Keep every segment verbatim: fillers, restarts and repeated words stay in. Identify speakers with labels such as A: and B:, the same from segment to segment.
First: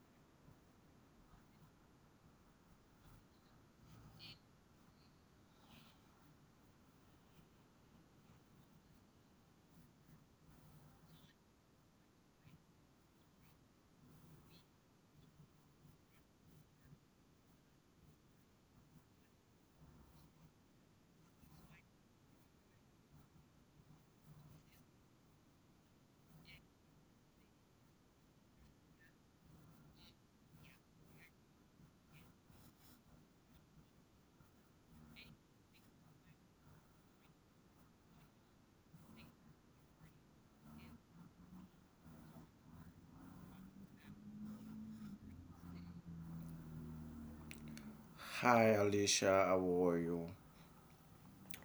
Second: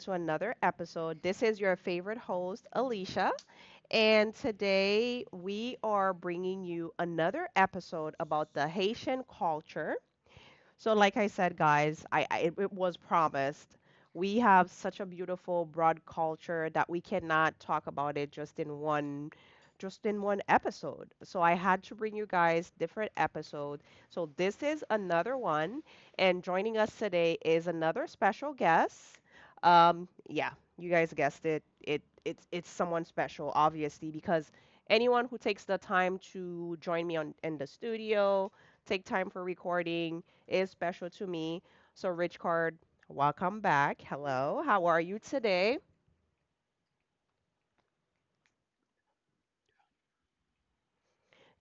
A: to another episode. This is your favorite host, Alicia. And today we are bringing you another episode about the Haitian culture. So, like I said, guys, I, I it, it was promised. We have such a beautiful broad culture that we cannot talk about it just in one just in one episode. So I had to bring you guys different episodes. So this is another one and joining us today is another special guest. Um yeah, you guys guessed it. It it's it's someone special, obviously, because anyone who takes the time to join me on in the studio, take time for recording is special to me. So, Rich Card, welcome back. Hello, how are you today?
B: Hi, Alicia. How are you?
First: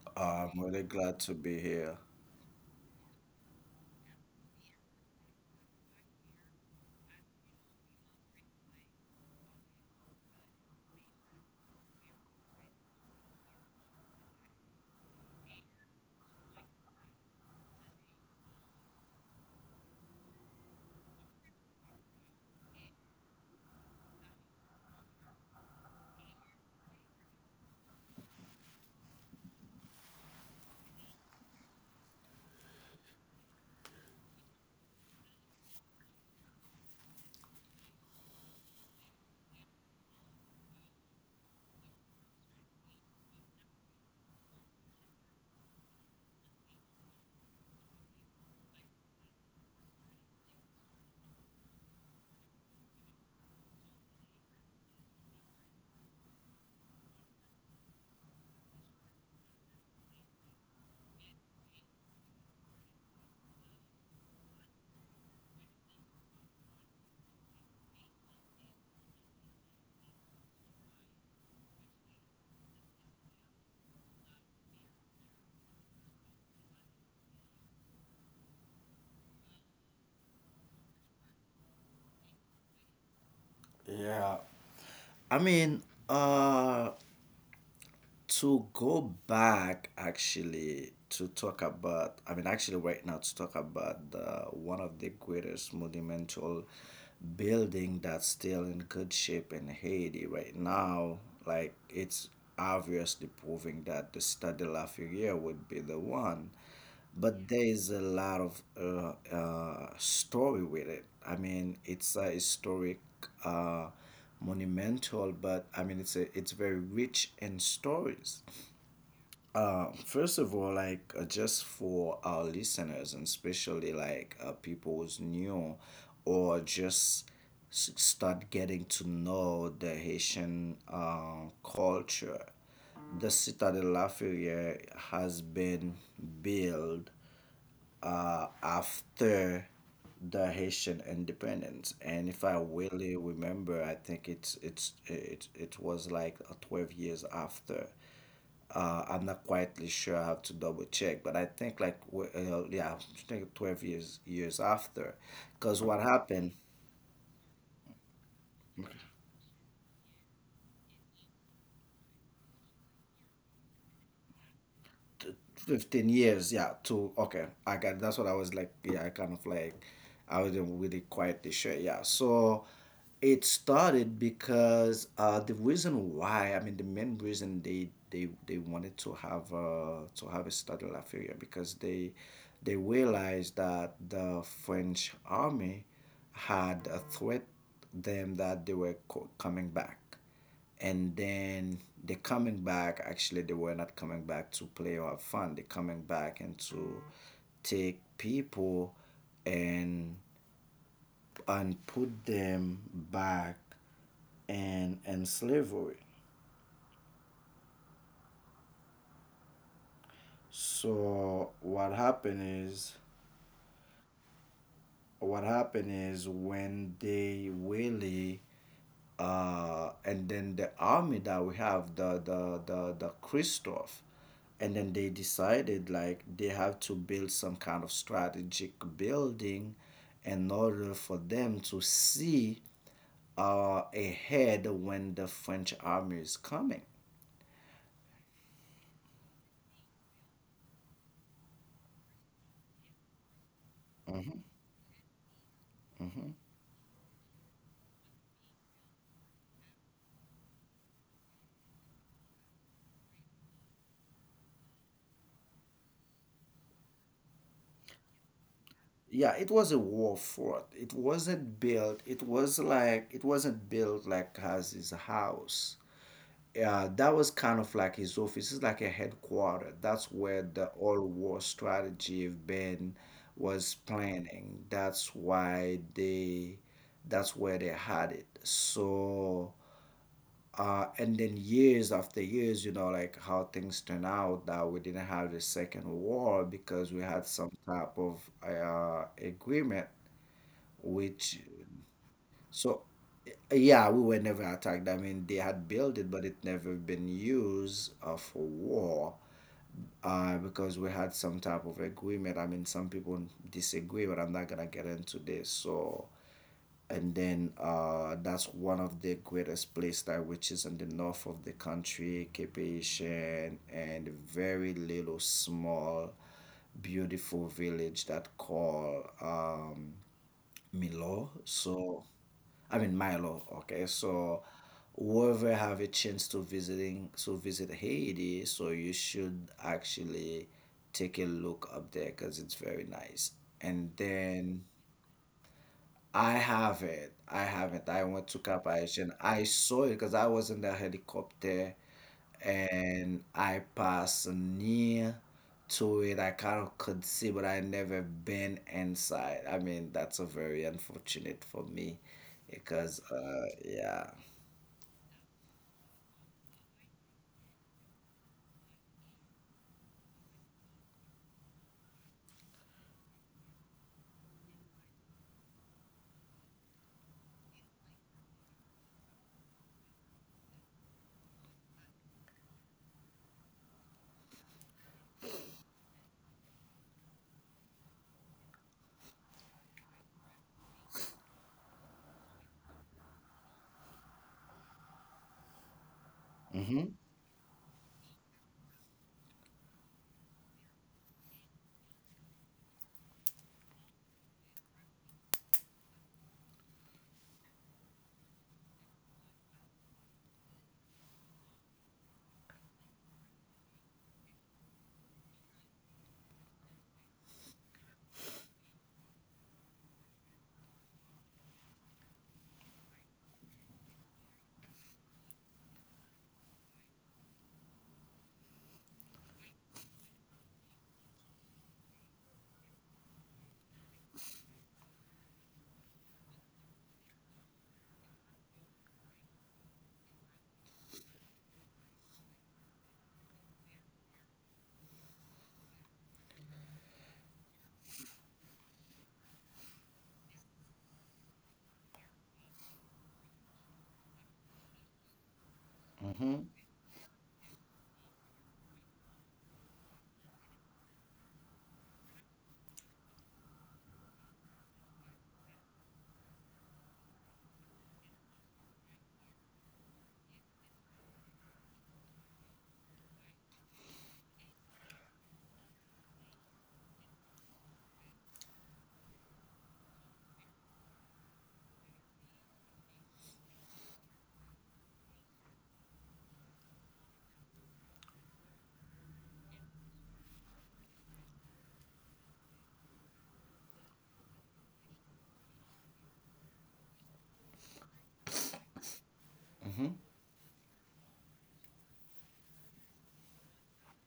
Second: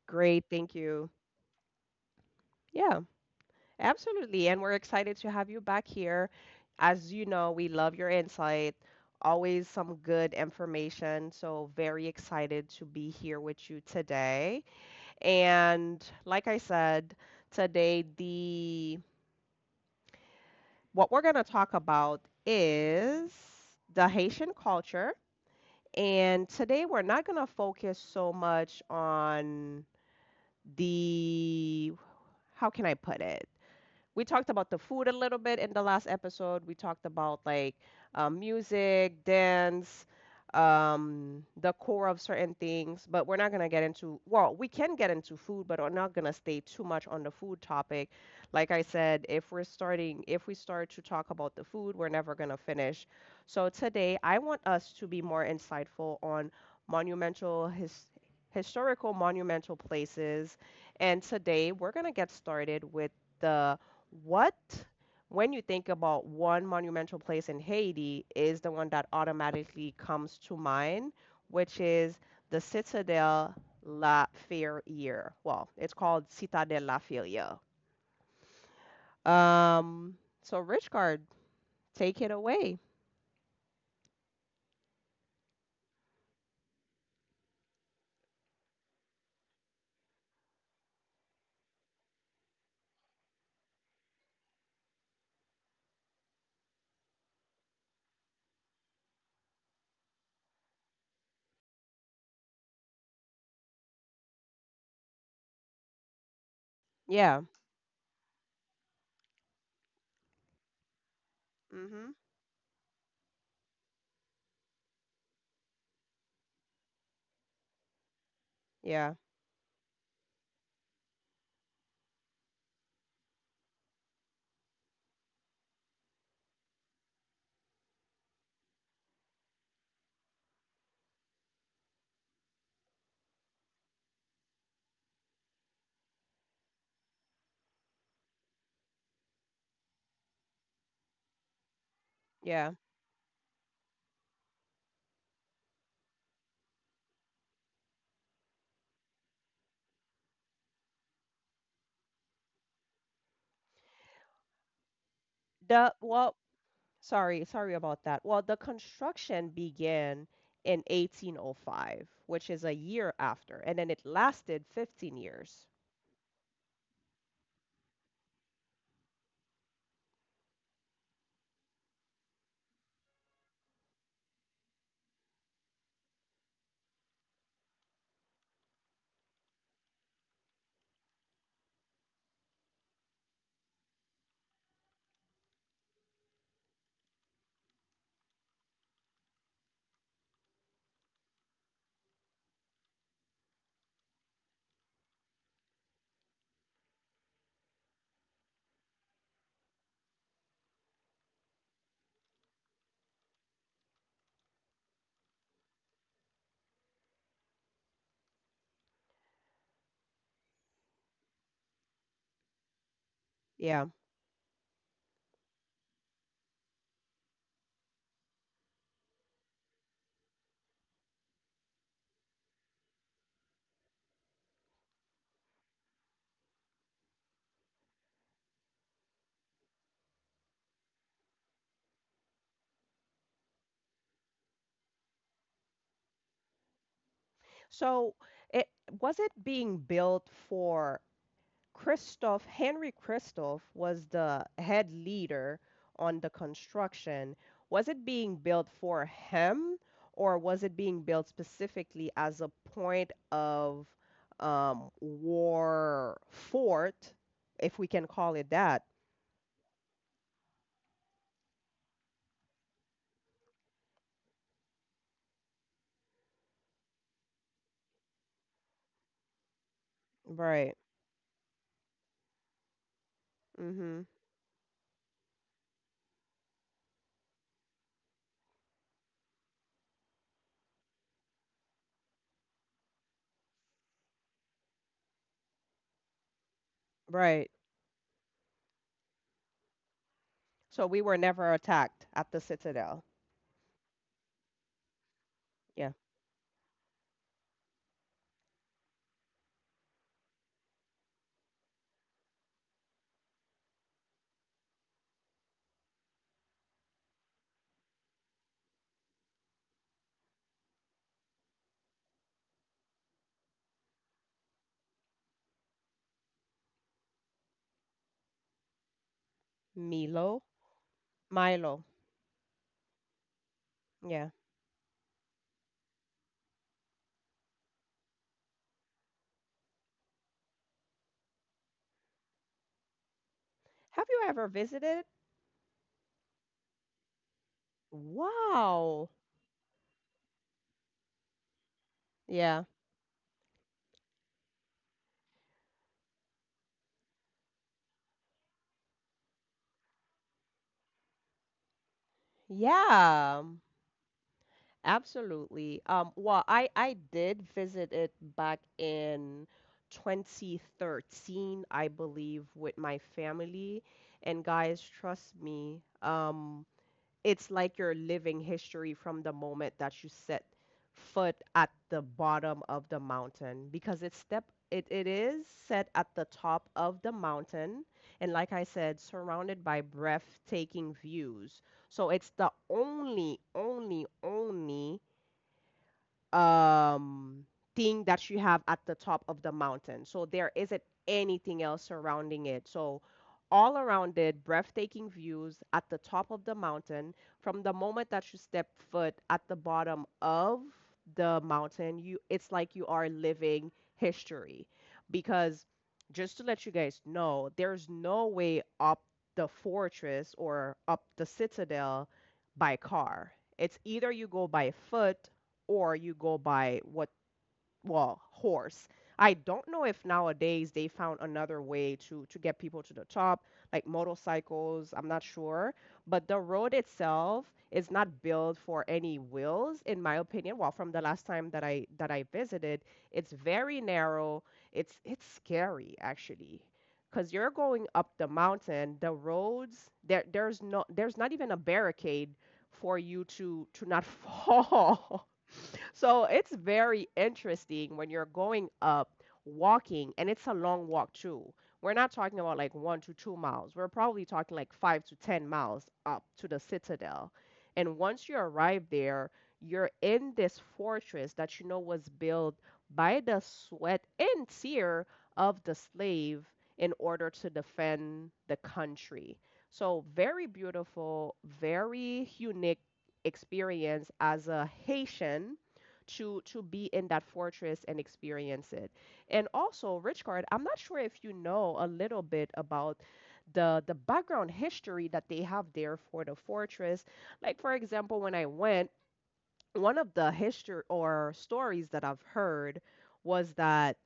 A: Great,
B: I'm
A: thank
B: really
A: you.
B: glad to be here.
A: Yeah, absolutely. And we're excited to have you back here. As you know, we love your insight, always some good information. So, very excited to be here with you today. And like I said, today the what we're going to talk about is the Haitian culture. And today we're not going to focus so much on the, how can I put it? We talked about the food a little bit in the last episode. We talked about like uh, music, dance, um, the core of certain things, but we're not gonna get into, well, we can get into food, but we're not gonna stay too much on the food topic. Like I said, if we're starting, if we start to talk about the food, we're never gonna finish. So today, I want us to be more insightful on monumental his historical monumental places. And today, we're gonna get started with the what, when you think about one monumental place in Haiti, is the one that automatically comes to mind, which is the Citadelle La Ferrière. Well, it's called Citadelle La Ferrière. Um, so Richcard, take it away.
B: Yeah. I mean, uh, to go back actually to talk about, I mean, actually, right now to talk about the, one of the greatest monumental building that's still in good shape in Haiti right now, like it's obviously proving that the Stade de la Filière would be the one.
A: Yeah.
B: But there is a lot of uh, uh, story with it. I mean,
A: Mm-hmm.
B: it's a historic, uh, monumental, but I mean, it's a, it's very rich in stories.
A: Yeah.
B: Uh, first of all, like uh, just for our listeners, and especially like uh, people who's new, or just s- start getting to know the Haitian uh, culture. The Citadel Lafayette has been built uh, after the Haitian independence. And if I
A: Yeah.
B: really remember, I think it's it's it it was like uh, twelve years after. Uh, I'm not quite sure. I have to double check, but I think like w- uh, yeah, I think twelve years years after, because
A: The
B: what
A: Well,
B: happened?
A: sorry, sorry about that. Well, the construction began in eighteen oh five, which is a year after, and then it lasted fifteen
B: t-
A: years.
B: fifteen years, yeah. To, okay, I got, that's what I was like, yeah. I kind of, like, I wasn't really quite sure, yeah. So it started because uh the reason why, I mean, the main reason, they they they wanted to have uh to have a study la Feria because they they realized that the French army had a threat them that they were co- coming back. And then they're coming back. Actually, they were not coming back to play or have fun. They're coming back and to take people and and put them back in in slavery. So what happened is
A: Yeah.
B: what happened is when they really, uh, and then the army that we have, the the the the Christoph, and then they decided like they have to build some kind of strategic building in order for them to see uh, ahead when the French army is coming.
A: So it was it being built for Christoph. Henry Christoph was the head leader on the
B: Hmm.
A: construction. Was it being built for him, or was it being built specifically as a point of um, war fort, if we can call it that?
B: Yeah, it was a war fort. It wasn't built. It was like it wasn't built like as his house. Yeah, that was kind of like his office. It's like a headquarter. That's where the
A: Right.
B: all war strategy of Ben was
A: Mm-hmm.
B: planning. That's why they, that's where they had it. So, uh, and then years after years, you know, like how things turn out that we didn't have the second war because we had
A: Right.
B: some type of uh, agreement,
A: So we were
B: which
A: never attacked at the
B: so,
A: Citadel.
B: eh, yeah, we were never attacked. I mean, they had
A: Yeah.
B: built it, but it never been used uh, for war uh, because we had some type of agreement. I mean, some people disagree, but I'm not gonna get into this. So, and then uh, that's one of the greatest place that which is in the north of the country, Cape Haitian, and very little small, beautiful village that call. Um,
A: Milo?
B: Milo.
A: Milo.
B: So, I mean Milo. Okay, so whoever have a chance to visiting to visit Haiti, so you should actually take a look up there because it's very nice. And
A: Have you ever
B: then
A: visited?
B: I have it. I have it. I went to Cap Haitien.
A: Wow.
B: I saw it because I was in the helicopter
A: Yeah.
B: and I passed near to it. I kind of could see, but I never been inside. I mean, that's a very unfortunate for me because, uh,
A: Yeah.
B: yeah.
A: Absolutely. Um, well, I I did visit it back in twenty thirteen, I believe, with my family. And guys, trust me, um, it's like you're living history from the moment that you set foot at the bottom of the mountain, because it's step it, it is set at the top of the mountain, and like I said, surrounded by breathtaking views. So it's the only, only, only
B: Mm-hmm.
A: um thing that you have at the top of the mountain. So there isn't anything else surrounding it. So all around it, breathtaking views at the top of the mountain. From the moment that you step foot at the bottom of the mountain, you it's like you are living history. Because just to let you guys know, there's no way up the fortress or up the citadel by car. It's either you go by foot, or you go by, what, well, horse. I don't know if nowadays they found another way to to get people to the top, like motorcycles. I'm not sure. But the road itself is not built for any wheels, in my opinion. Well, from the last time that i that i visited, it's very narrow. It's it's scary, actually, because you're going up the mountain. The roads there, there's no there's not even a barricade for you to to not fall. So
B: Mm-hmm.
A: it's very interesting when you're going up walking, and it's a long walk too. We're not talking about like one to two miles. We're probably talking like five to ten miles up to the citadel. And once you arrive there, you're in this fortress that you know was built by the sweat and tear of the slave in order to defend the country. So, very beautiful, very unique experience as a Haitian to to be in that fortress and experience it. And also, Richcard, I'm not sure if you know a little bit about the the background history that they have there for the fortress. Like, for example, when I went,
B: Mm-hmm.
A: one of the history or stories that I've heard was that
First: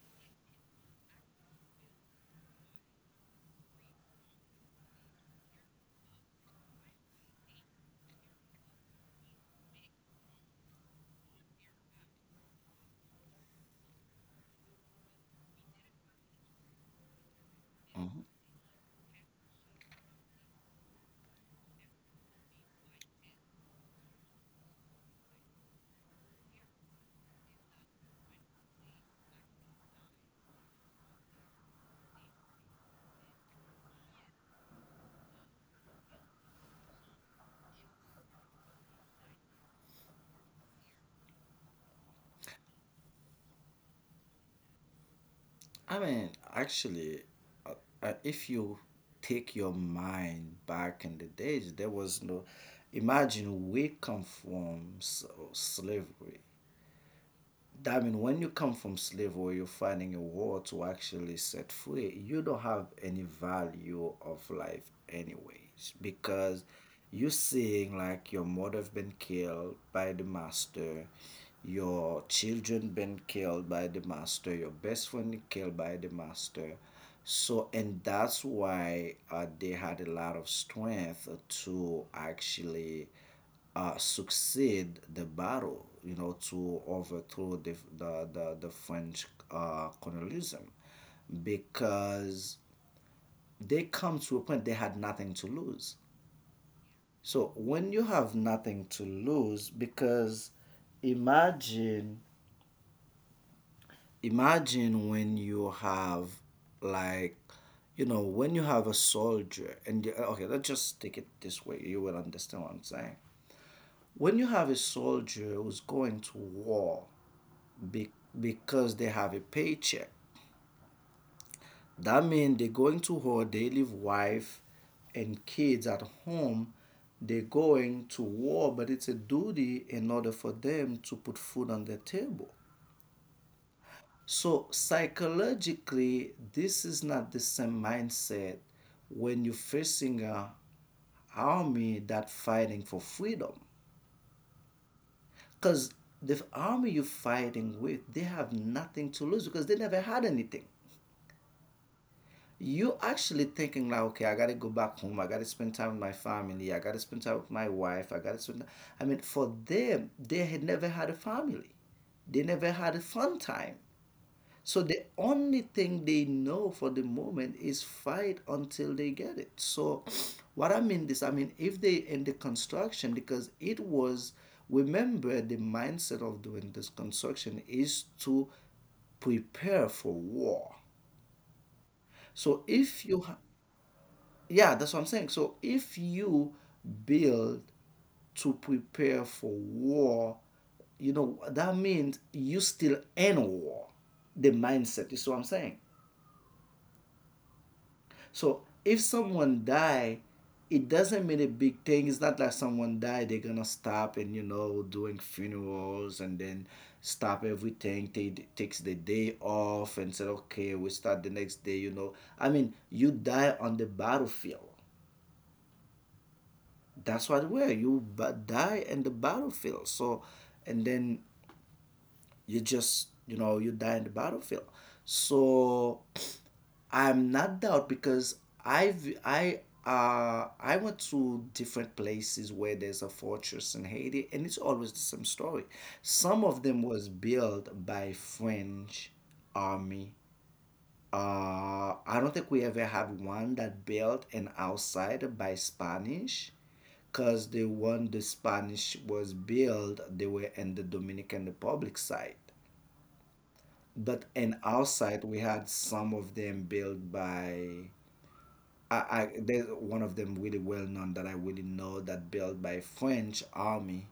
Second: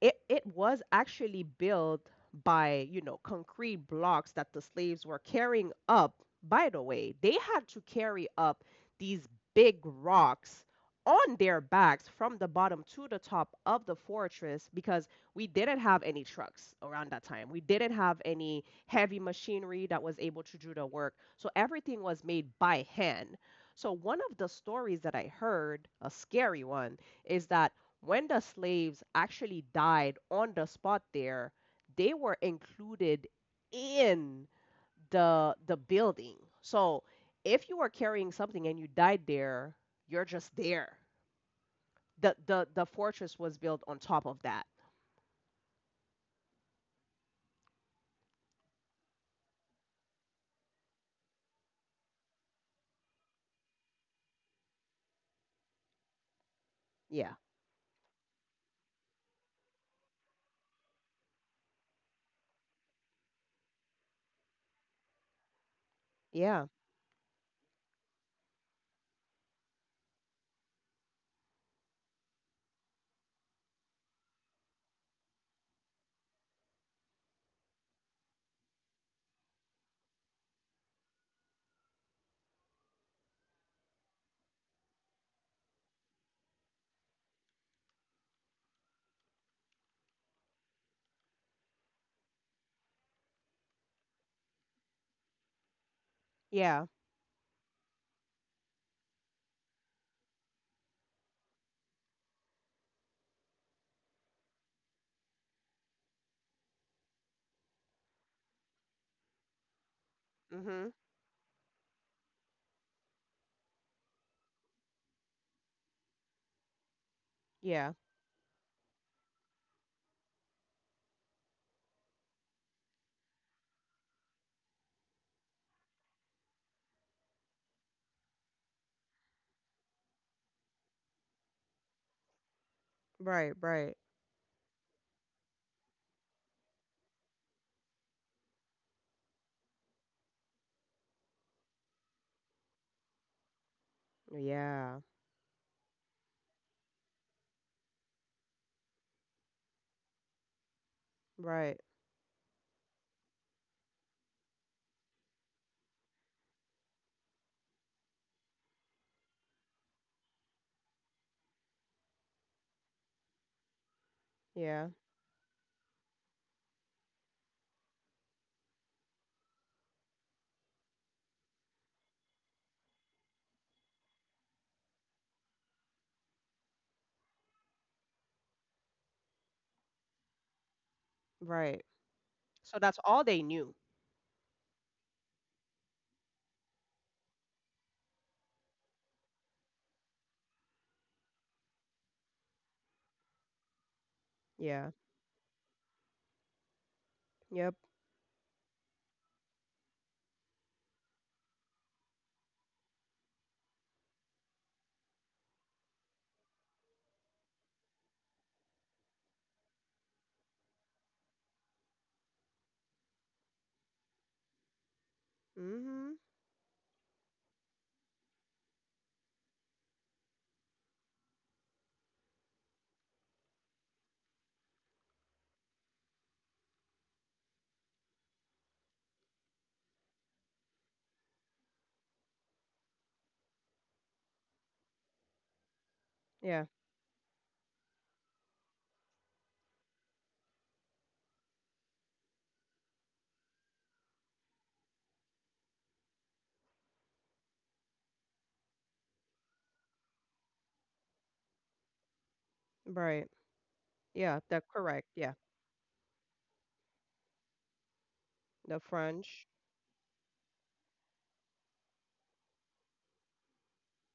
A: it it was actually built by you know concrete blocks that the slaves were carrying up. By the way, they had to carry up these big rocks on their backs from the bottom to the top of the fortress, because we didn't have any trucks around that time. We didn't have any heavy machinery that was able to do the work, so everything was made by hand. So one of the stories that I heard, a scary one, is that when the slaves actually died on the spot there, they were included in the the building. So if you were carrying something and you died there, you're just there. The the the fortress was built on top of that.
B: I mean, actually, uh, uh, if you take your mind back in the days, there was no. Imagine we come from s- slavery.
A: Yeah.
B: I mean, when you come from slavery, you're finding a war to actually set free. You don't have any value of life, anyways, because
A: Yeah.
B: you're seeing like your mother have been killed by the master, your children been killed by the master, your best friend killed by the master. So, and that's why uh, they had a lot of strength to actually uh, succeed the battle, you know, to overthrow the the, the, the French uh, colonialism, because they come to a point they had nothing to lose.
A: Yeah.
B: So when you have nothing to lose, because imagine imagine when you have, like, you know, when you have a soldier and you, uh, okay, let's
A: Mhm.
B: just take it this way, you will understand what I'm saying. When you have a soldier who's going to war
A: Yeah.
B: be- because they have a paycheck. That means they're going to work, they leave wife and kids at home. They're going to war, but it's a duty in order for them to put food on the table.
A: Right, right.
B: So, psychologically, this is not the same mindset when you're facing a army that fighting for freedom
A: Yeah.
B: because the army you're fighting with, they have nothing to lose because they never had anything.
A: Right.
B: You actually thinking like, okay, I gotta go back home. I gotta spend time with my family. I gotta spend time with my wife. I gotta spend. I mean, for them, they had never had a family. They never had a fun time. So
A: Yeah.
B: the only thing they know for the moment is fight until they get it. So, what I mean this, I mean if they in the construction because it was. Remember, the mindset of doing this construction is to prepare for war.
A: Right.
B: So
A: So that's
B: if
A: all
B: you ha-
A: they knew.
B: yeah, that's what I'm saying. So if you build to prepare for war, you know, that means you still in war. The
A: Yeah.
B: mindset is what I'm saying.
A: Yep.
B: So if someone die, it doesn't mean a big thing. It's not like someone died, they're gonna stop and you know doing funerals and then stop everything. They takes the day off and said, okay, we start the next day. You know, I mean, you die on the battlefield,
A: Mhm.
B: that's what where you but die in the battlefield. So, and then you just, you know you die in the battlefield. So I'm not doubt because i've i uh i went to different places where there's a fortress in Haiti and it's always the same story. Some of
A: Yeah.
B: them was built by French army. uh I don't think we ever had one that built an outside by Spanish because the one the Spanish was built, they were in the Dominican Republic side.
A: Right.
B: But
A: Yeah.
B: in
A: That
B: our
A: correct.
B: side,
A: Yeah.
B: we had some of them built by.
A: The
B: I, I
A: French.
B: there's one of them really well known that I really know that built by French army,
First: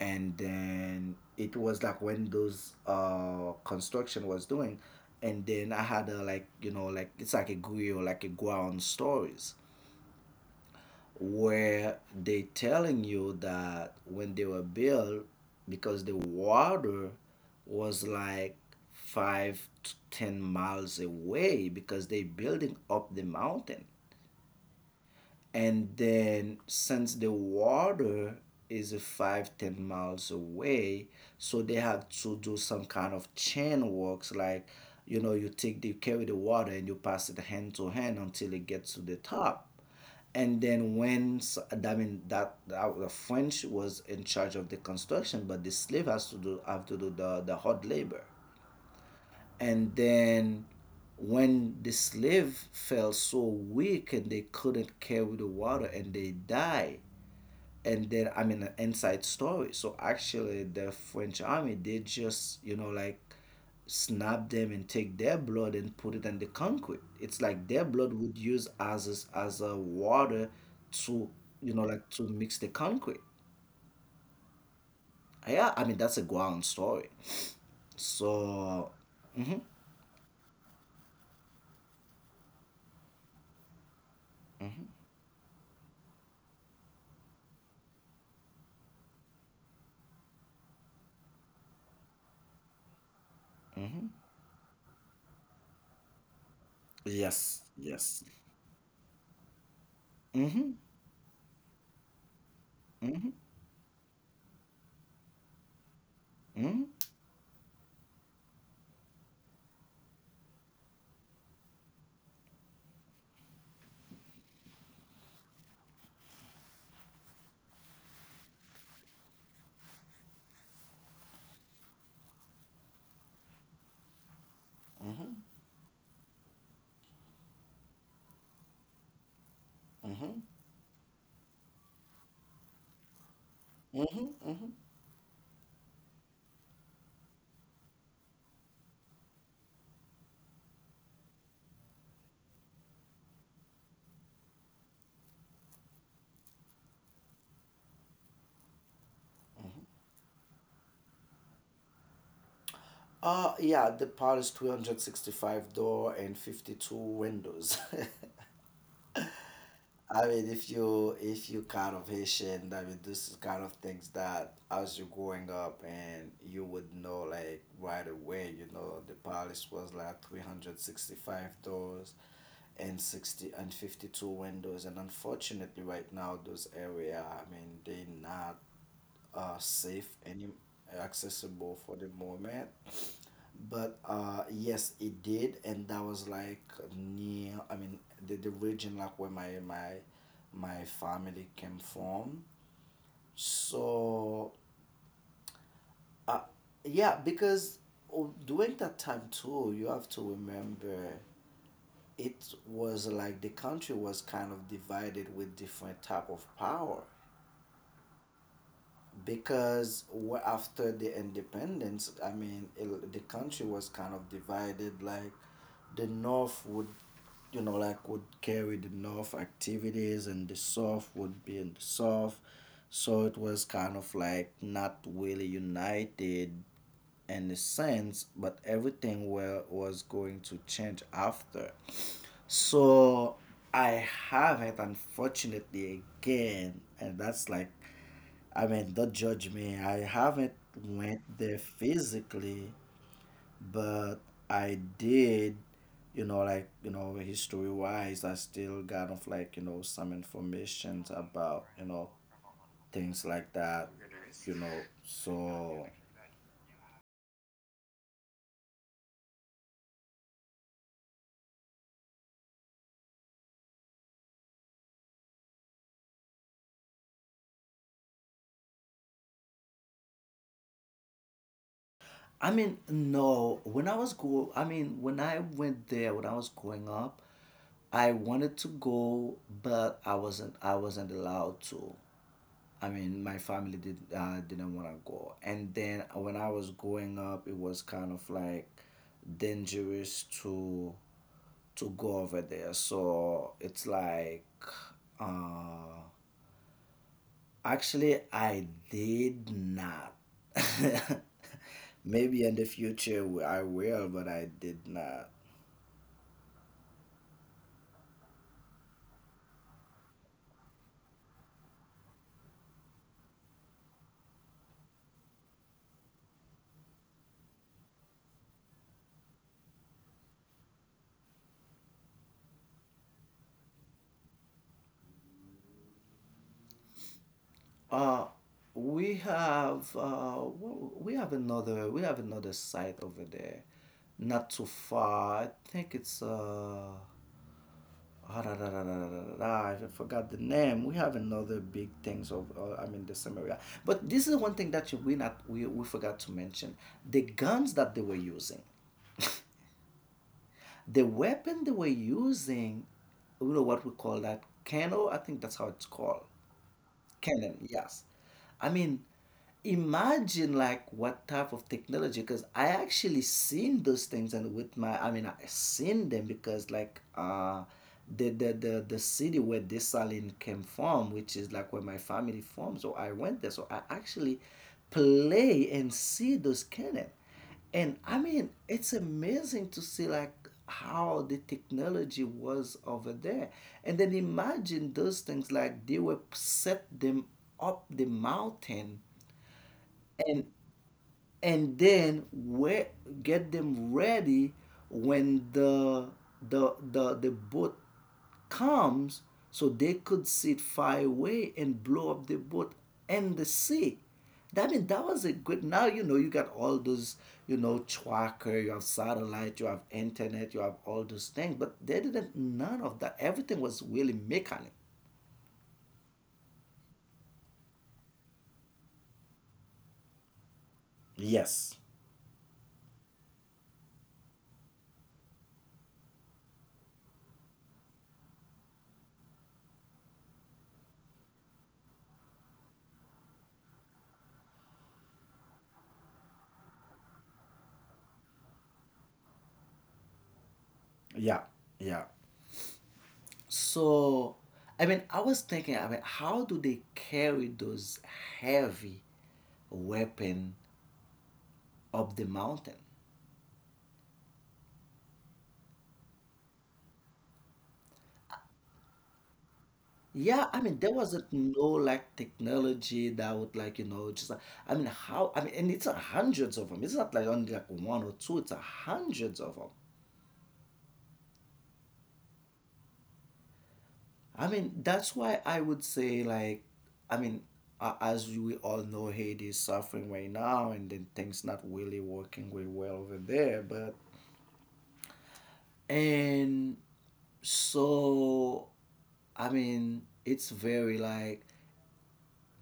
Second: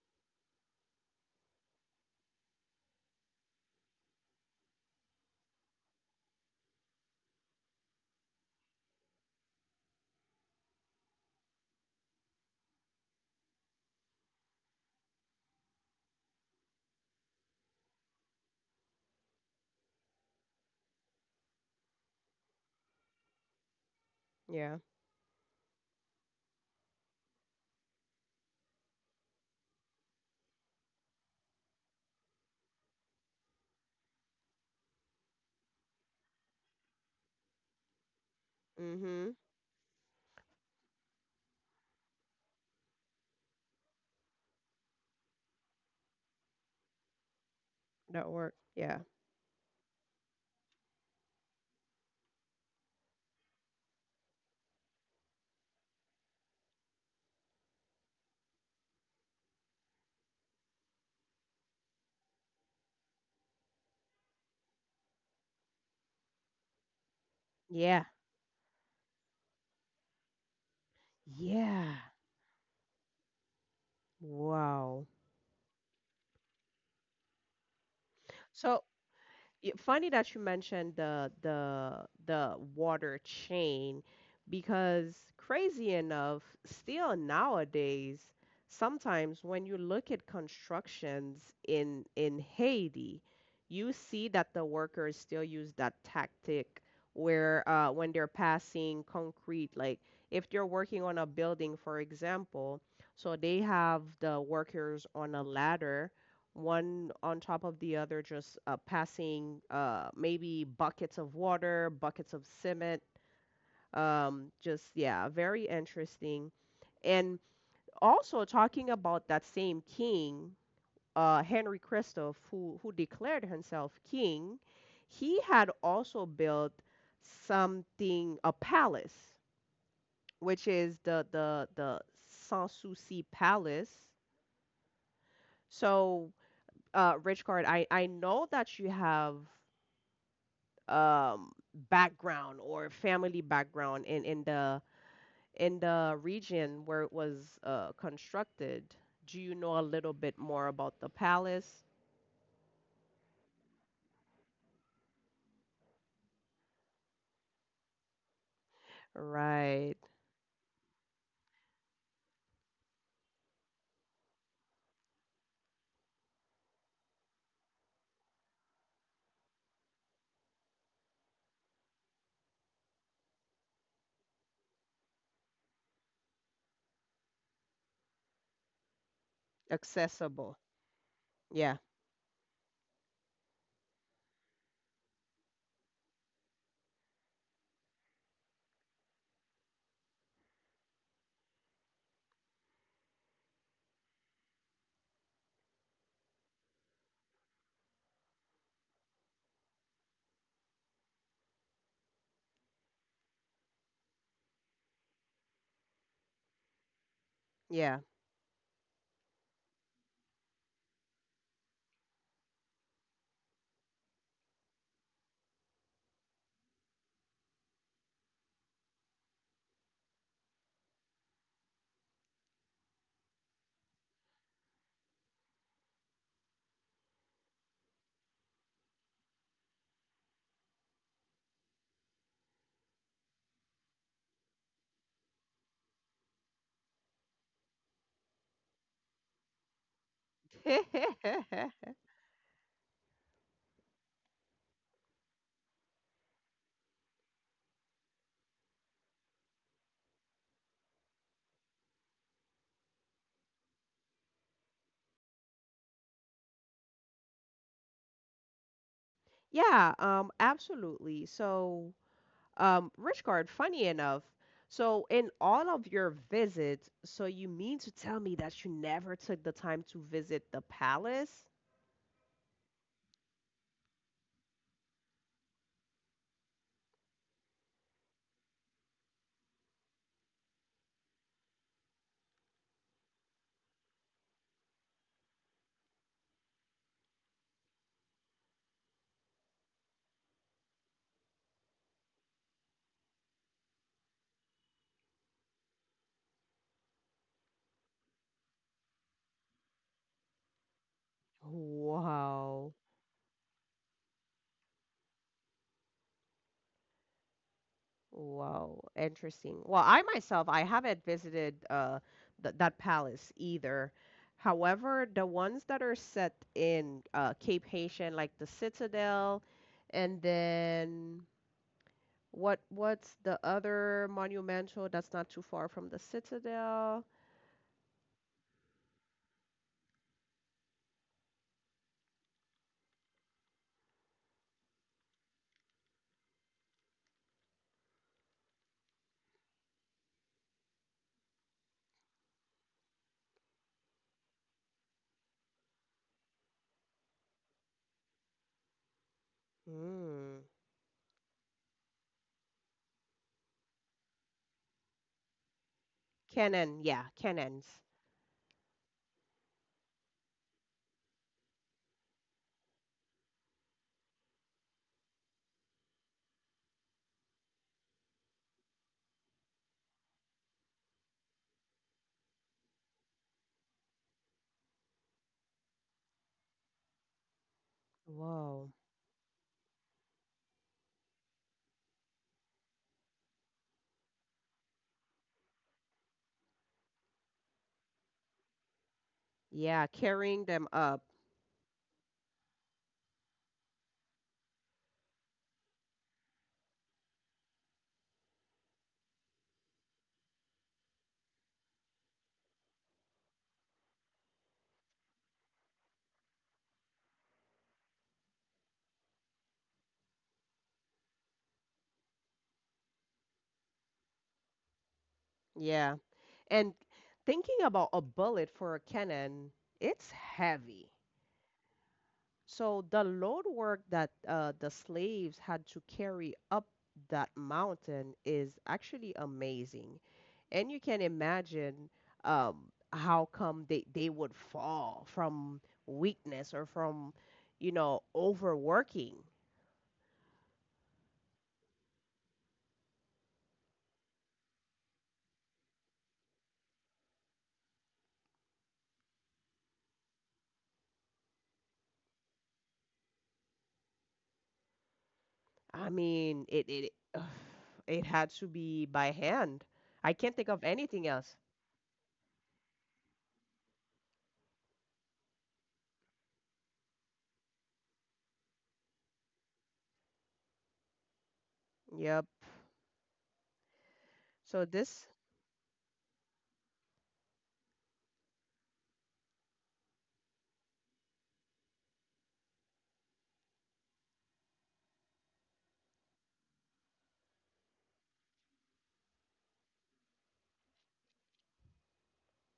B: and then it was like when those uh construction was doing, and then I had a, like, you know like it's like a grill, like a ground stories where they telling you that when they were built because the water was like five to ten miles away because they building up the mountain.
A: Yeah.
B: And then since the water is a five ten miles away, so they have to do some kind of chain works, like, you know you take the, you carry the water and you pass it hand to hand until it
A: Mm.
B: gets to the
A: Mhm.
B: top. And then when, I mean that, that, the French was in charge of the construction, but the slave has to do have to do the the hard labor,
A: That work. Yeah.
B: and then when the slave fell so weak and they couldn't carry the water and they die. And then, I mean, an inside story, so actually the French army, they just, you know like, snap them and take their blood and put it in the concrete. It's like their
A: Yeah.
B: blood would use as a, as a water to you know
A: Yeah.
B: like to mix the concrete.
A: Wow.
B: Yeah, I mean that's a ground story.
A: So
B: So, mhm,
A: y- funny that you mentioned the the the water chain,
B: mhm,
A: because crazy enough, still nowadays, sometimes when you look at constructions in in Haiti, you
B: mhm.
A: see that the workers still use that tactic,
B: Yes,
A: where, uh, when
B: yes.
A: they're passing concrete, like if they're
B: Mhm,
A: working on a building, for example,
B: mhm,
A: so they have the workers on a ladder
B: mhm,
A: one on top of the other, just uh, passing, uh, maybe buckets of water, buckets of cement. Um, just, yeah, very interesting. And also, talking about that same king, uh, Henry Christoph, who, who declared himself king, he
B: mhm,
A: had also built something, a palace,
B: mhm,
A: which is the, the, the Sanssouci Palace.
B: mhm, mhm.
A: So, uh, Rich, I, I know that you have, um, background or family background in, in the in the region where it was uh, constructed. Do you know a little bit more about the palace?
B: Uh, yeah, the part is two hundred sixty-five door and fifty-two windows.
A: Right.
B: I mean, if you if you kind of Haitian, I mean, this is kind of things that as you're growing up and you would know like right away. You know, the palace was like three hundred sixty-five doors and sixty and fifty-two windows, and unfortunately, right now those area, I mean, they not uh safe any
A: Accessible. Yeah.
B: accessible for the moment. But uh, yes, it did, and that was like near. I mean, the, the region like where my my my family came from. So, uh, yeah, because oh, during that time too, you have to remember it was like the country was kind of divided with different type of power
A: Yeah.
B: because wa- after the independence, I mean, it, the country was kind of divided like the north would, you know, like would carry the North activities and the South would be in the South. So it was kind of like not really united in a sense, but everything were, was going to change after. So I haven't, unfortunately, again, and that's like, I mean, don't judge me. I haven't went there physically but I did, you know, like, you know, history wise, I still got of like you know some information about you know things like that, you know. So,
A: Yeah, um, absolutely. So, um, Richard, funny enough, so in all of your visits, so you mean to tell me that you never took the time to visit the palace?
B: I mean, no, when I was go, I mean, when I went there, when I was growing up, I wanted to go, but I wasn't, I wasn't allowed to. I mean, my family did uh, didn't want to go. And then when I was growing up, it was kind of like dangerous to to go over there. So it's like, uh, actually, I did not. Maybe in the
A: Wow.
B: future w- I will, but I did not.
A: Wow, interesting. Well, I myself, I haven't visited uh th that palace either. However, the ones that are set in uh Cape Haitian, like the Citadel, and then what what's the other monumental that's not too far from the Citadel?
B: Uh, we have uh, wh- we have another we have another site over there, not too far. I think it's uh, ah, da, da, da, da, da, da, da, I forgot the name. We have another big things of uh, I mean the same area. But this is one thing that you, we not we, we forgot to mention the guns that they were using,
A: Mm.
B: the weapon they were using. You know what we call that cano? I think that's how it's called.
A: Canaan, yeah,
B: Canon,
A: cannons.
B: yes. I mean, imagine like what type of technology, because I actually seen those things and with my, I mean, I seen them because like uh, the, the the the city where this saline came from, which is like where my family from, so I went there. So I actually play and see those cannon. And I mean,
A: Whoa.
B: it's amazing to see like how the technology was over there. And then imagine those things like they were set them up the mountain,
A: Yeah,
B: and
A: carrying them up.
B: and then we get them ready when the the the, the boat comes, so they could sit far away and blow up the boat and the sea. That mean that was a good. Now, you know you got all those you know tracker, you have satellite, you have internet, you have all those things, but they didn't none of that. Everything was really mechanical.
A: Yeah. And thinking about a bullet for a cannon, it's heavy.
B: Yes.
A: So the load work that uh, the slaves had to carry up that mountain is actually amazing. And you can imagine, um, how come they, they would fall from weakness, or from, you know, overworking.
B: Yeah. Yeah. So, I mean, I was thinking, I mean, how do they carry those heavy weapon up the mountain?
A: I mean, it it it had to be by hand. I can't
B: Yeah,
A: think
B: I
A: of
B: mean, there
A: anything
B: wasn't
A: else.
B: no like technology that would like you know just like, I mean how I mean, and it's uh, hundreds of them. It's not like only like one or two. It's uh, hundreds of them.
A: Yep.
B: I
A: So
B: mean
A: this
B: that's why I would say like, I mean, a- as we all know, Haiti is suffering right now and then things not really working way well over there. But and so, I mean, it's very like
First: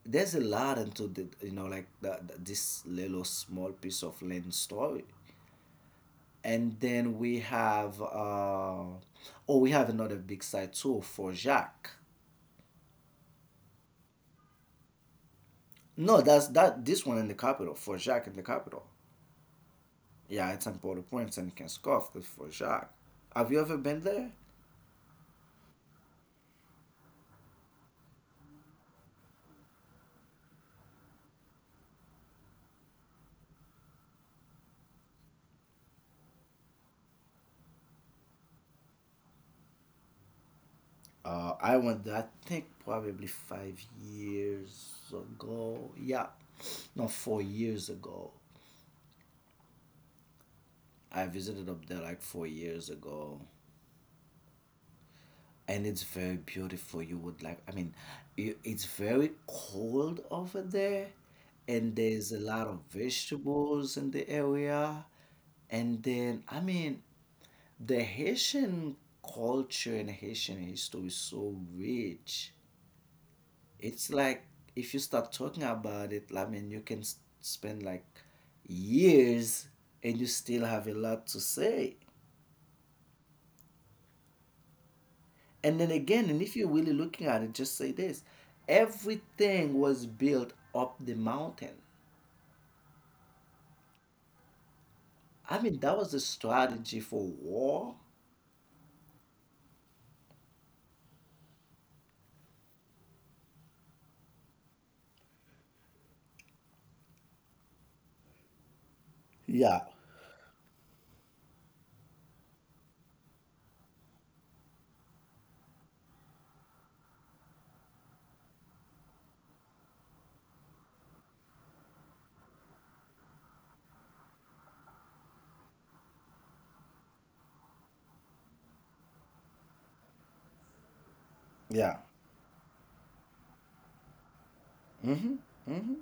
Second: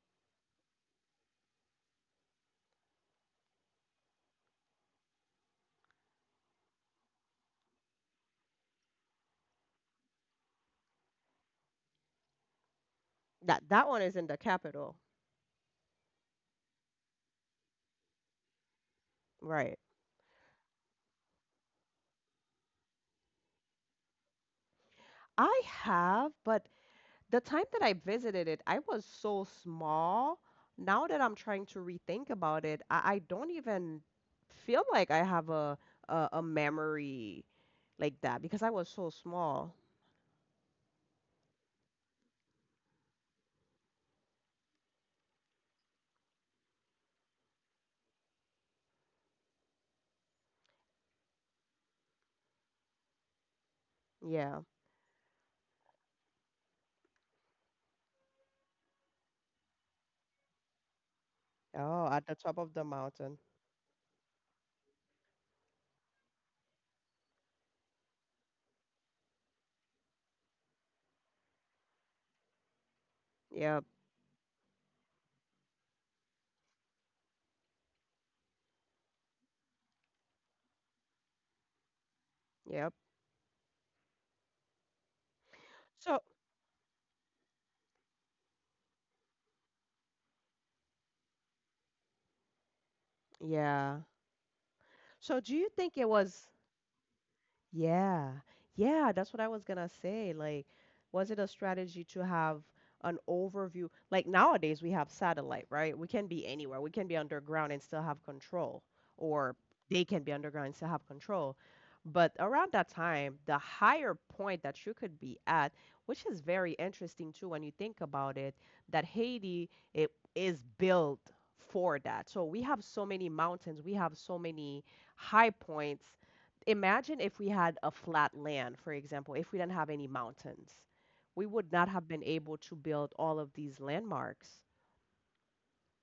B: there's a lot into the you know like the, the, this little small piece of land story. And then we have uh oh, we have another big side too for Jacques.
A: that that one is in the capital,
B: No, that's that this one in the capital, for Jacques in the capital.
A: right?
B: Yeah, it's in Port-au-Prince and Kenskov, it's for Jacques. Have you ever been there?
A: I have, but the time that I visited it, I was so small. Now that I'm trying to rethink about it, I, I don't even feel like I have a, a a memory like that, because I was so small.
B: Uh, I went there, I think, probably five years ago. Yeah, no, four years ago. I visited up there like four years ago,
A: Yeah.
B: and it's very beautiful. You would like, I mean, i- it's very cold over there, and
A: Oh, at
B: there's
A: the
B: a
A: top
B: lot
A: of
B: of
A: the mountain.
B: vegetables in the area. And then, I mean, the Haitian culture and Haitian history is so rich.
A: Yep.
B: It's like, if you start talking about it, I mean, you can s- spend like years and you still have a lot to say.
A: Yep.
B: And then
A: So,
B: again, and if you're really looking at it, just say this, everything was built up the mountain.
A: yeah. So,
B: I
A: do you
B: mean, that
A: think it
B: was a
A: was?
B: strategy for war.
A: Yeah, yeah, that's what I was gonna say. Like, was it a strategy to have an overview? Like, nowadays we have satellite, right? We can be anywhere. We can be underground and still have control, or
B: Yeah,
A: they can be underground and still have control. But around that time, the higher point that you could be at, which is very interesting too when you think about it, that Haiti it is built for that. So we have so many mountains, we have so many high points. Imagine if we had a flat land, for example, if we didn't have any mountains, we would not
B: yeah.
A: have been able to build all of these landmarks.
B: Mm-hmm, mm-hmm.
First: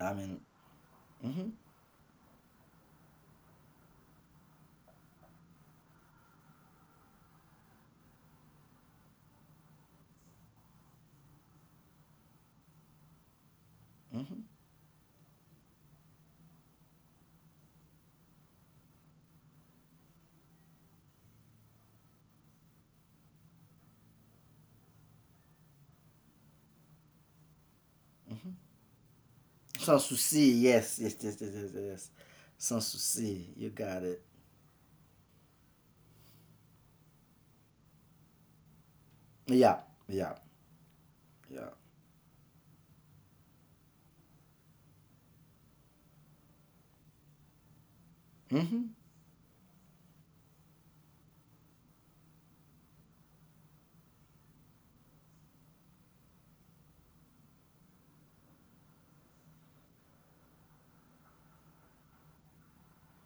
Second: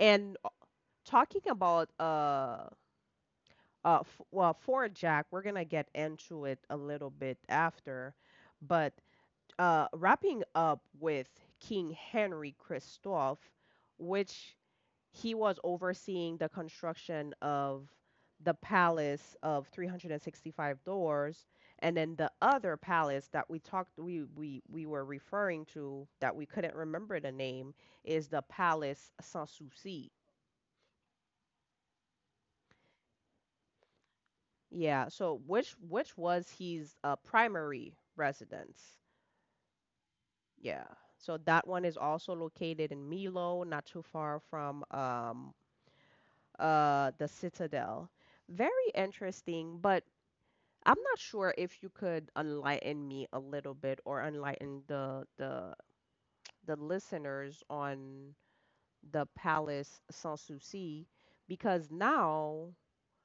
B: I mean,
A: uh, Talking
B: mm-hmm,
A: about uh, uh, f- well, Fort Jack, we're gonna get into it a little bit after, but uh, wrapping up with King Henry Christophe,
B: mm-hmm.
A: which he was overseeing the construction of the palace of three hundred sixty-five doors, and then the other palace that we talked we we we were referring to that we couldn't remember the name is the palace Sans
B: Sans
A: Souci.
B: souci, yes, yes, yes, yes, yes, yes. Sans souci, you got it.
A: Yeah, so which which was his uh, primary residence.
B: Yeah, yeah,
A: Yeah, so that
B: yeah.
A: one is also located in Milo, not too far from um uh the Citadel.
B: Mm-hmm.
A: Very interesting. But I'm not sure if you could enlighten me a little bit, or enlighten the the the listeners on the Palace Sans Souci, because now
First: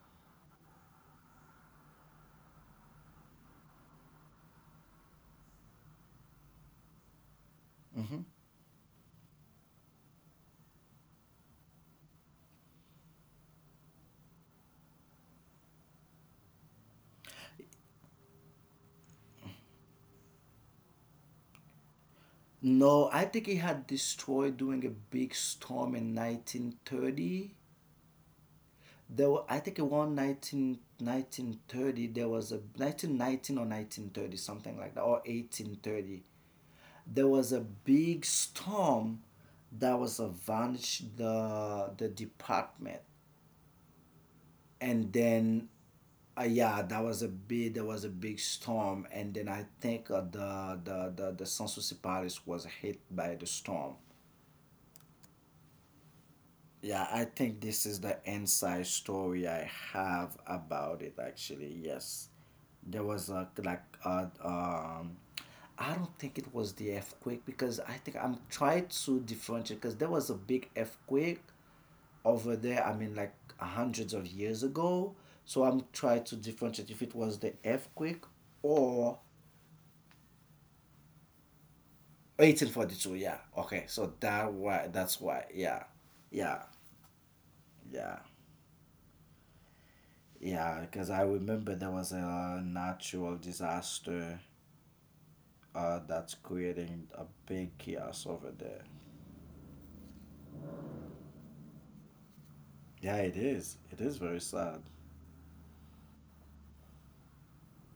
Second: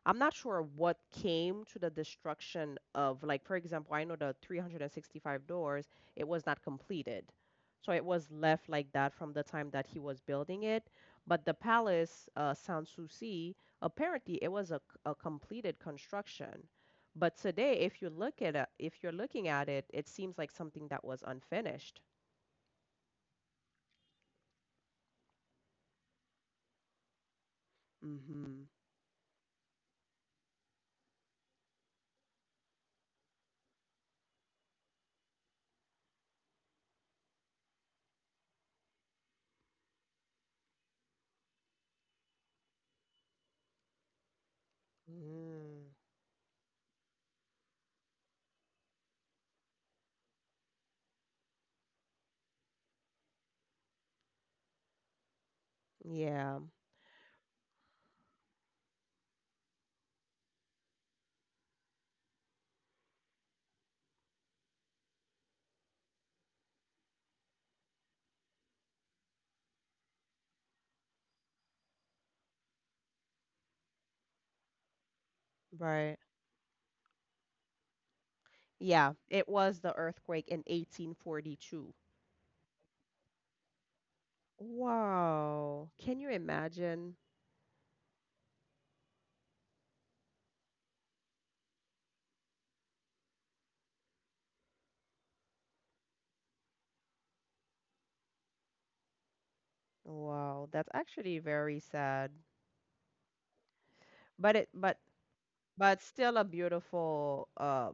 A: I'm not sure what came to the destruction of, like, for example, I know the three hundred sixty-five doors, it was not completed. So it was left like that from the time that he was building it. But the palace, uh, Sanssouci, apparently it was a, a completed construction. But today, if you look at it, if you're looking at it, it seems like something that was unfinished.
B: No, I think it had destroyed during a big storm in nineteen thirty.
A: Hmm.
B: There were, I think, around nineteen, nineteen thirty, there was a nineteen nineteen or nineteen thirty, something like that, or eighteen thirty. There was a big storm that was avenged the the department, and then
A: Mm.
B: uh, yeah, that was a big there was a big storm, and then I think uh, the, the the the census Paris was hit by the storm.
A: Yeah.
B: Yeah, I think this is the inside story I have about it, actually. Yes. There was a, like a, um I don't think it was the earthquake, because I think I'm trying to differentiate, because there was a big earthquake over there, I mean, like hundreds of years ago. So I'm
A: Right.
B: trying to differentiate if it was the earthquake
A: Yeah,
B: or
A: it was the earthquake in eighteen forty-two.
B: eighteen forty-two, yeah. Okay, so that why that's why. Yeah.
A: Wow. Can you
B: Yeah.
A: imagine?
B: Yeah, Yeah, because I remember there was a natural disaster uh, that's creating a big chaos over there.
A: Wow, that's actually very sad.
B: Yeah, it is. It is very
A: But it
B: sad.
A: but but still a beautiful uh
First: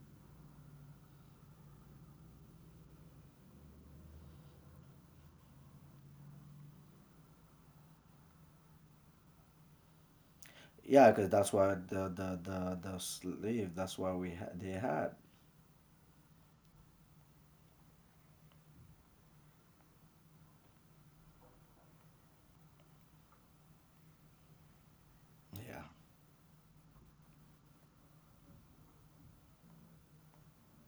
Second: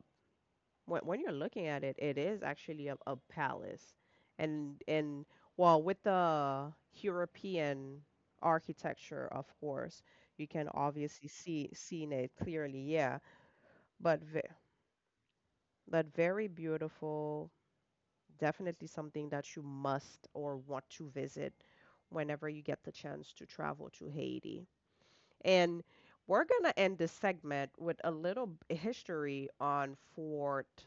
A: when when you're looking at it, it is actually a, a palace. And and well, with the European architecture, of course, you can
B: Yeah,
A: obviously
B: because that's
A: see
B: why the
A: seen it
B: the the
A: clearly,
B: the
A: yeah.
B: slave. That's why
A: But
B: we
A: ve
B: ha- they had.
A: but very beautiful. Definitely something that you must or want to visit whenever you get the chance to travel to Haiti.
B: Yeah.
A: And we're going to end this segment with a little b- history on Fort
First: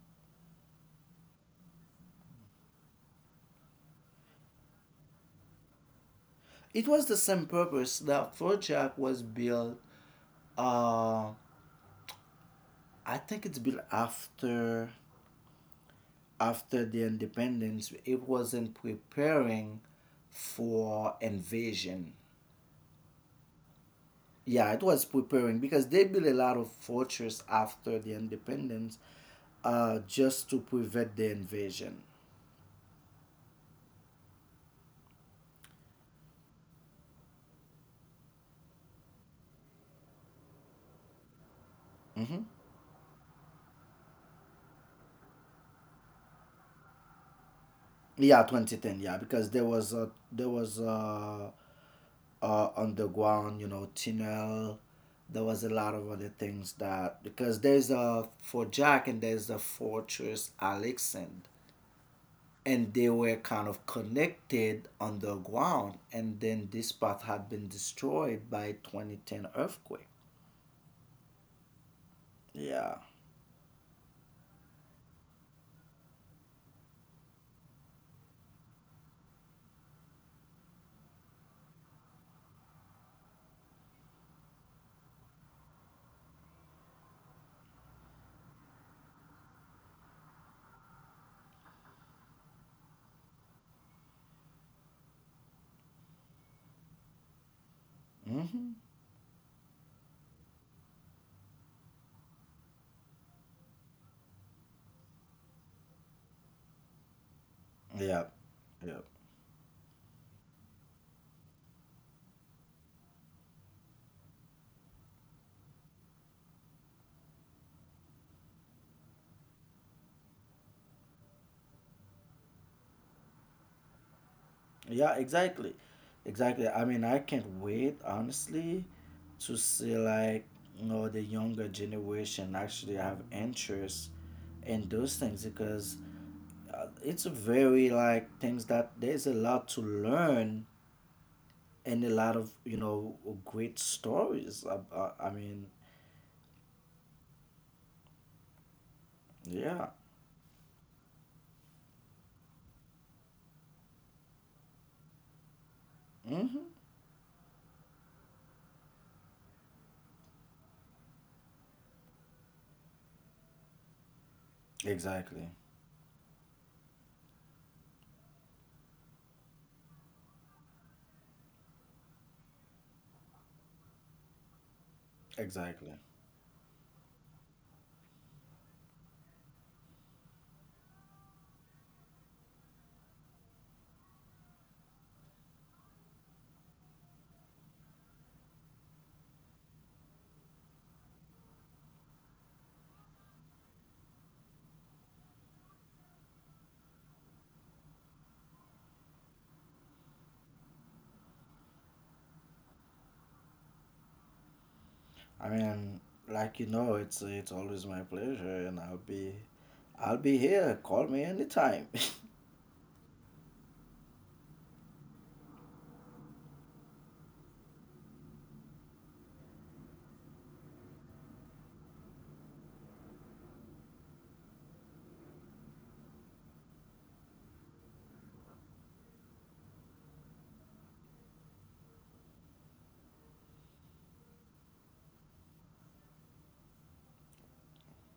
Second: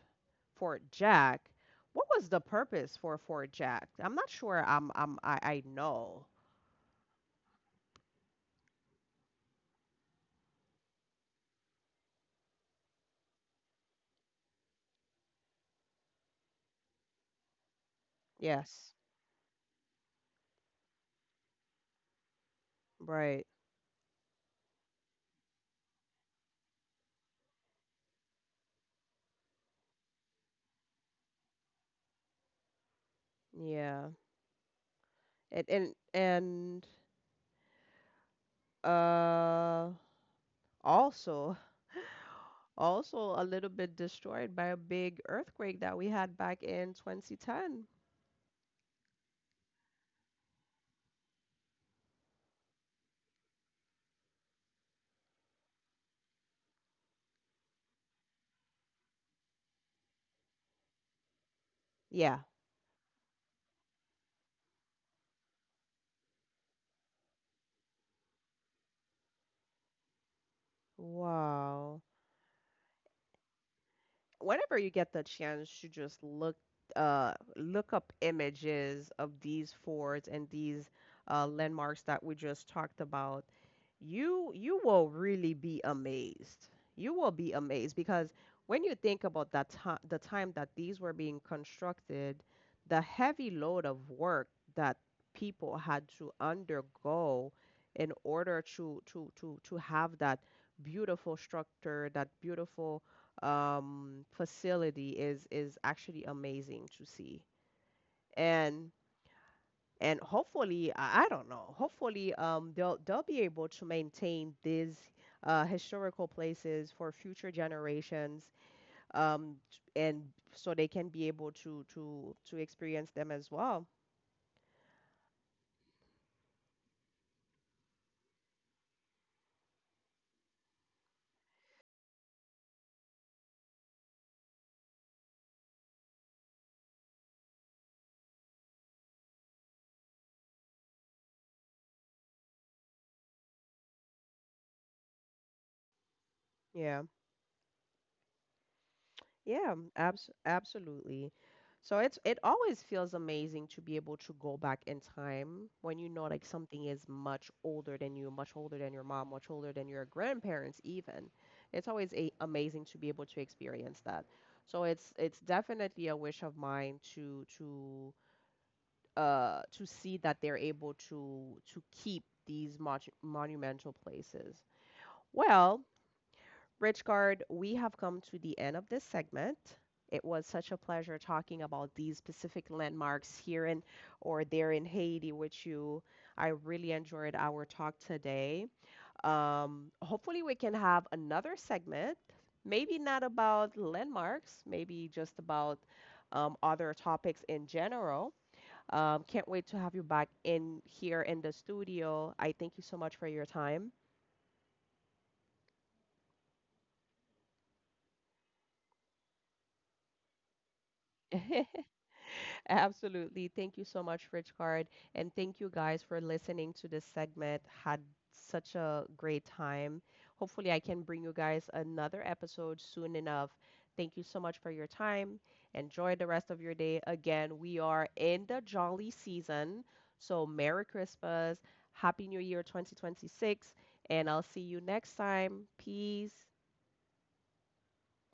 A: Fort Jack. What was the purpose for Fort Jack? I'm not sure. I'm, I'm I, I know.
B: It was the same purpose. The Fort Jack was built. Uh, I think it's built after after the independence. It wasn't
A: Yes.
B: preparing for invasion.
A: Right.
B: Yeah, it was preparing because they built a lot of fortress after the independence, uh, just to prevent the invasion.
A: Yeah. And and and uh also,
B: Hmm.
A: also a little bit destroyed by a big earthquake that we had back in two thousand ten.
B: Yeah, twenty ten. Yeah, because there was a there was a, a underground, you know, tunnel. There was a lot of other things that, because there's a for Jack and there's a fortress Alexand,
A: Yeah.
B: and they were kind of connected underground, and then this part had been destroyed by twenty ten earthquake.
A: Wow.
B: Yeah.
A: Whenever you get the chance to just look, uh look up images of these forts and these uh landmarks that we just talked about, you you will really be amazed. You will be amazed because when you think about that time, the time that these were being constructed, the heavy load of work that people had to undergo in order
B: Mm-hmm.
A: to to to to have that beautiful structure, that beautiful um, facility is is actually amazing to see.
B: Yeah,
A: And
B: yeah,
A: and hopefully, I, I don't know. Hopefully, um, they'll they'll be able to maintain these uh, historical places for future generations, um, and so they can be able to to to experience them as well.
B: yeah. Exactly, exactly. I mean, I can't wait, honestly, to see like you know the younger generation actually have interest in those things, because uh, it's a very like things that there's a lot to learn and a lot of you know great stories. ab- uh, I mean,
A: Yeah. Yeah,
B: yeah.
A: abs absolutely. So it's it always feels amazing to be able to go back in time when you know like
B: Mm-hmm.
A: something is much older than you, much older than your mom, much older than your grandparents even. It's always a amazing to be able to experience that. So it's it's
B: Exactly,
A: definitely a wish of mine to to uh to see that they're able to to keep these mon monumental places. Well,
B: exactly.
A: Richgard, we have come to the end of this segment. It was such a pleasure talking about these specific landmarks here in or there in Haiti with you. I really enjoyed our talk today. Um, hopefully, we can have another segment, maybe not about landmarks, maybe just about um, other topics in general. Um, can't wait to have you back in here in the studio. I thank you so much for your time.
B: I mean, like you know, it's it's always my pleasure, and I'll be I'll be here. Call me anytime.
A: Absolutely. Thank you so much, Richcard. And thank you guys for listening to this segment. Had such a great time. Hopefully, I can bring you guys another episode soon enough. Thank you so much for your time. Enjoy the rest of your day. Again, we are in the jolly season. So, Merry Christmas. Happy New Year twenty twenty-six. And I'll see you next time. Peace.